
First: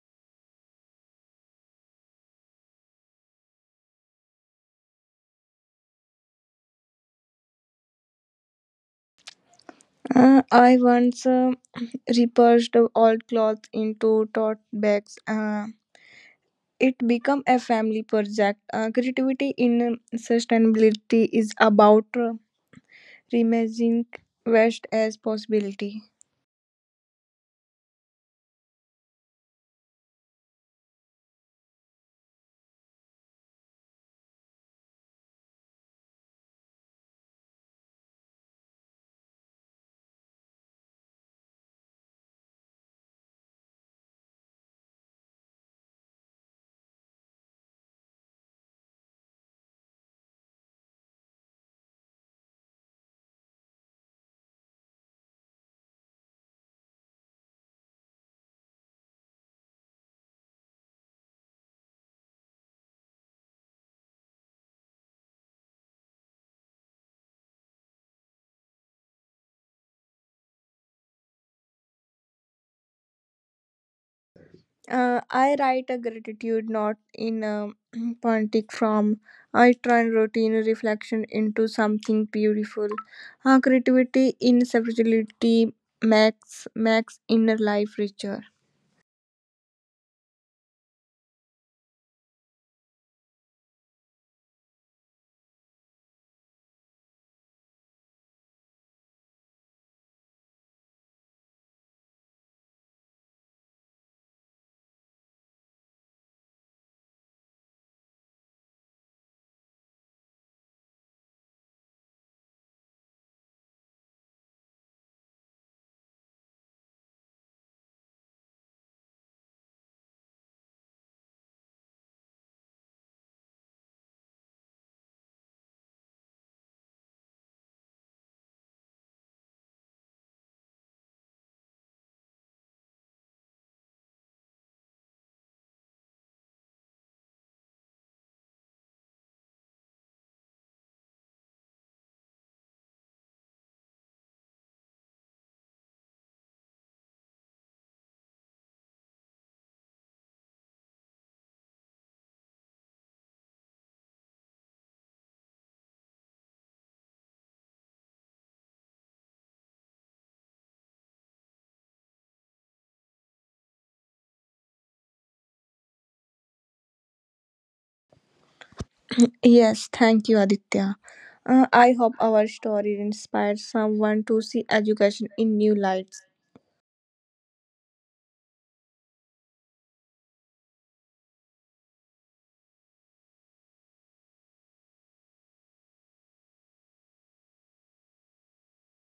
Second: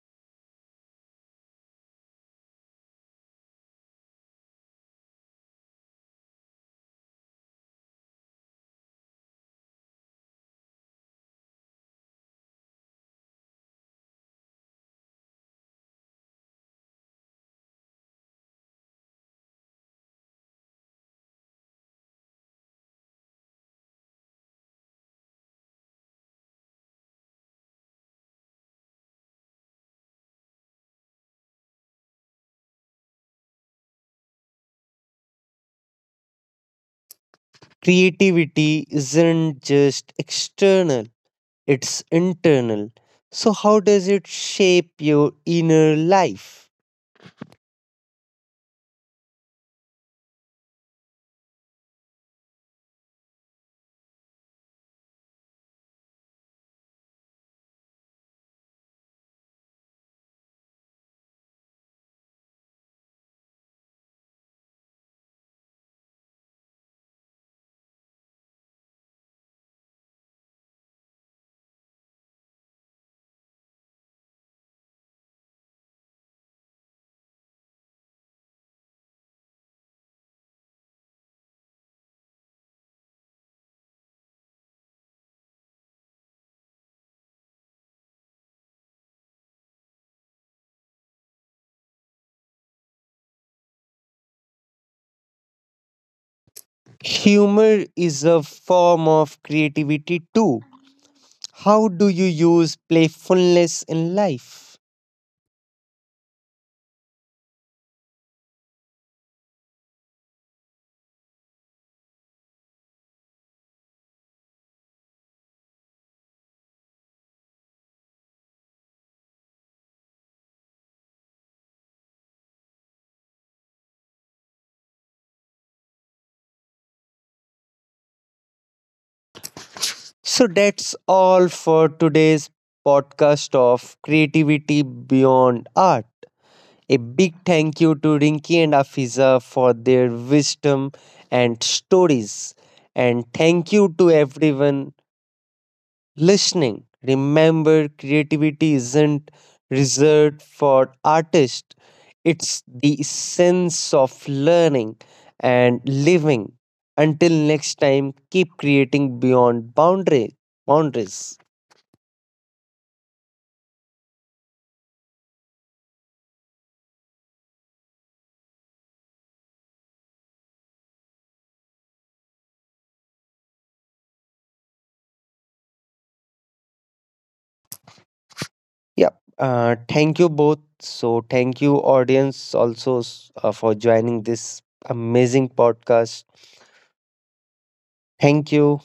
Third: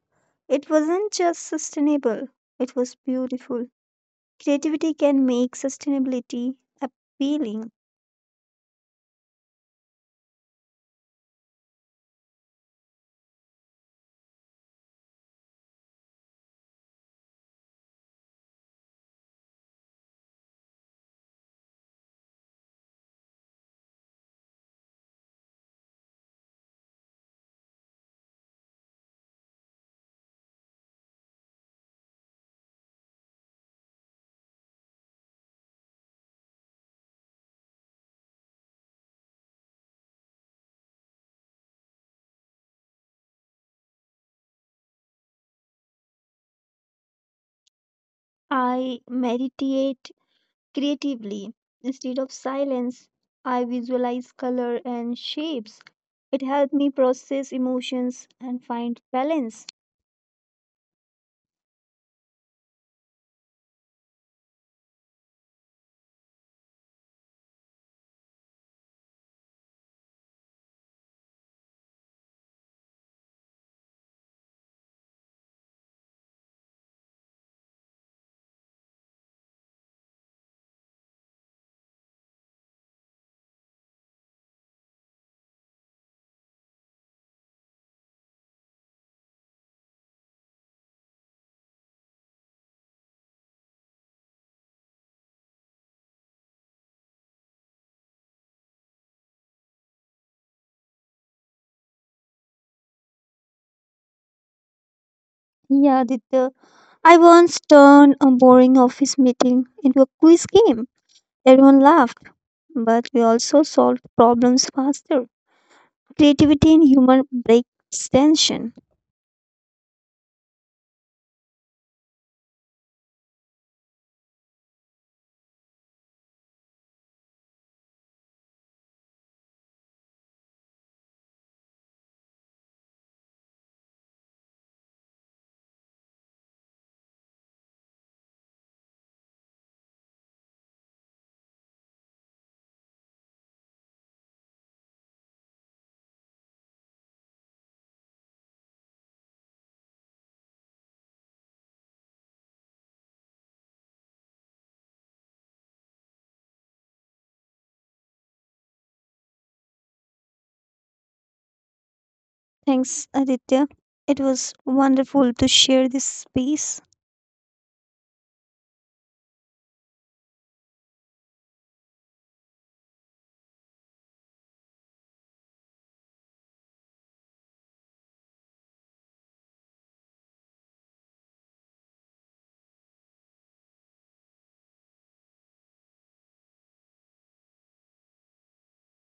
[SPEAKER 2] It wasn't just sustainable, it was beautiful. Creativity can make sustainability appealing.
[SPEAKER 3] I once repurged old clothes into tote bags. It became a family project. Creativity in sustainability is about reimagining waste as possibility.
[SPEAKER 1] Creativity isn't just external, it's internal. So, how does it shape your inner life?
[SPEAKER 2] I meditate creatively. Instead of silence, I visualize color and shapes. It helped me process emotions and find balance.
[SPEAKER 3] I write a gratitude note in a poetic form. I turn routine reflection into something beautiful. Creativity in spirituality makes inner life richer.
[SPEAKER 1] Humor is a form of creativity too. How do you use playfulness in life?
[SPEAKER 2] Yeah, Aditya. I once turned a boring office meeting into a quiz game. Everyone laughed, but we also solved problems faster. Creativity and humor breaks tension.
[SPEAKER 1] So that's all for today's podcast of Creativity Beyond Art. A big thank you to Rinki and Afiza for their wisdom and stories. And thank you to everyone listening. Remember, creativity isn't reserved for artists, it's the essence of learning and living. Until next time, keep creating beyond boundaries.
[SPEAKER 2] Thanks, Aditya. It was wonderful to share this space.
[SPEAKER 3] Yes, thank you, Aditya. I hope our story inspires someone to see education in new light.
[SPEAKER 1] Yeah. Thank you both. So, thank you, audience, also for joining this amazing podcast. Thank you.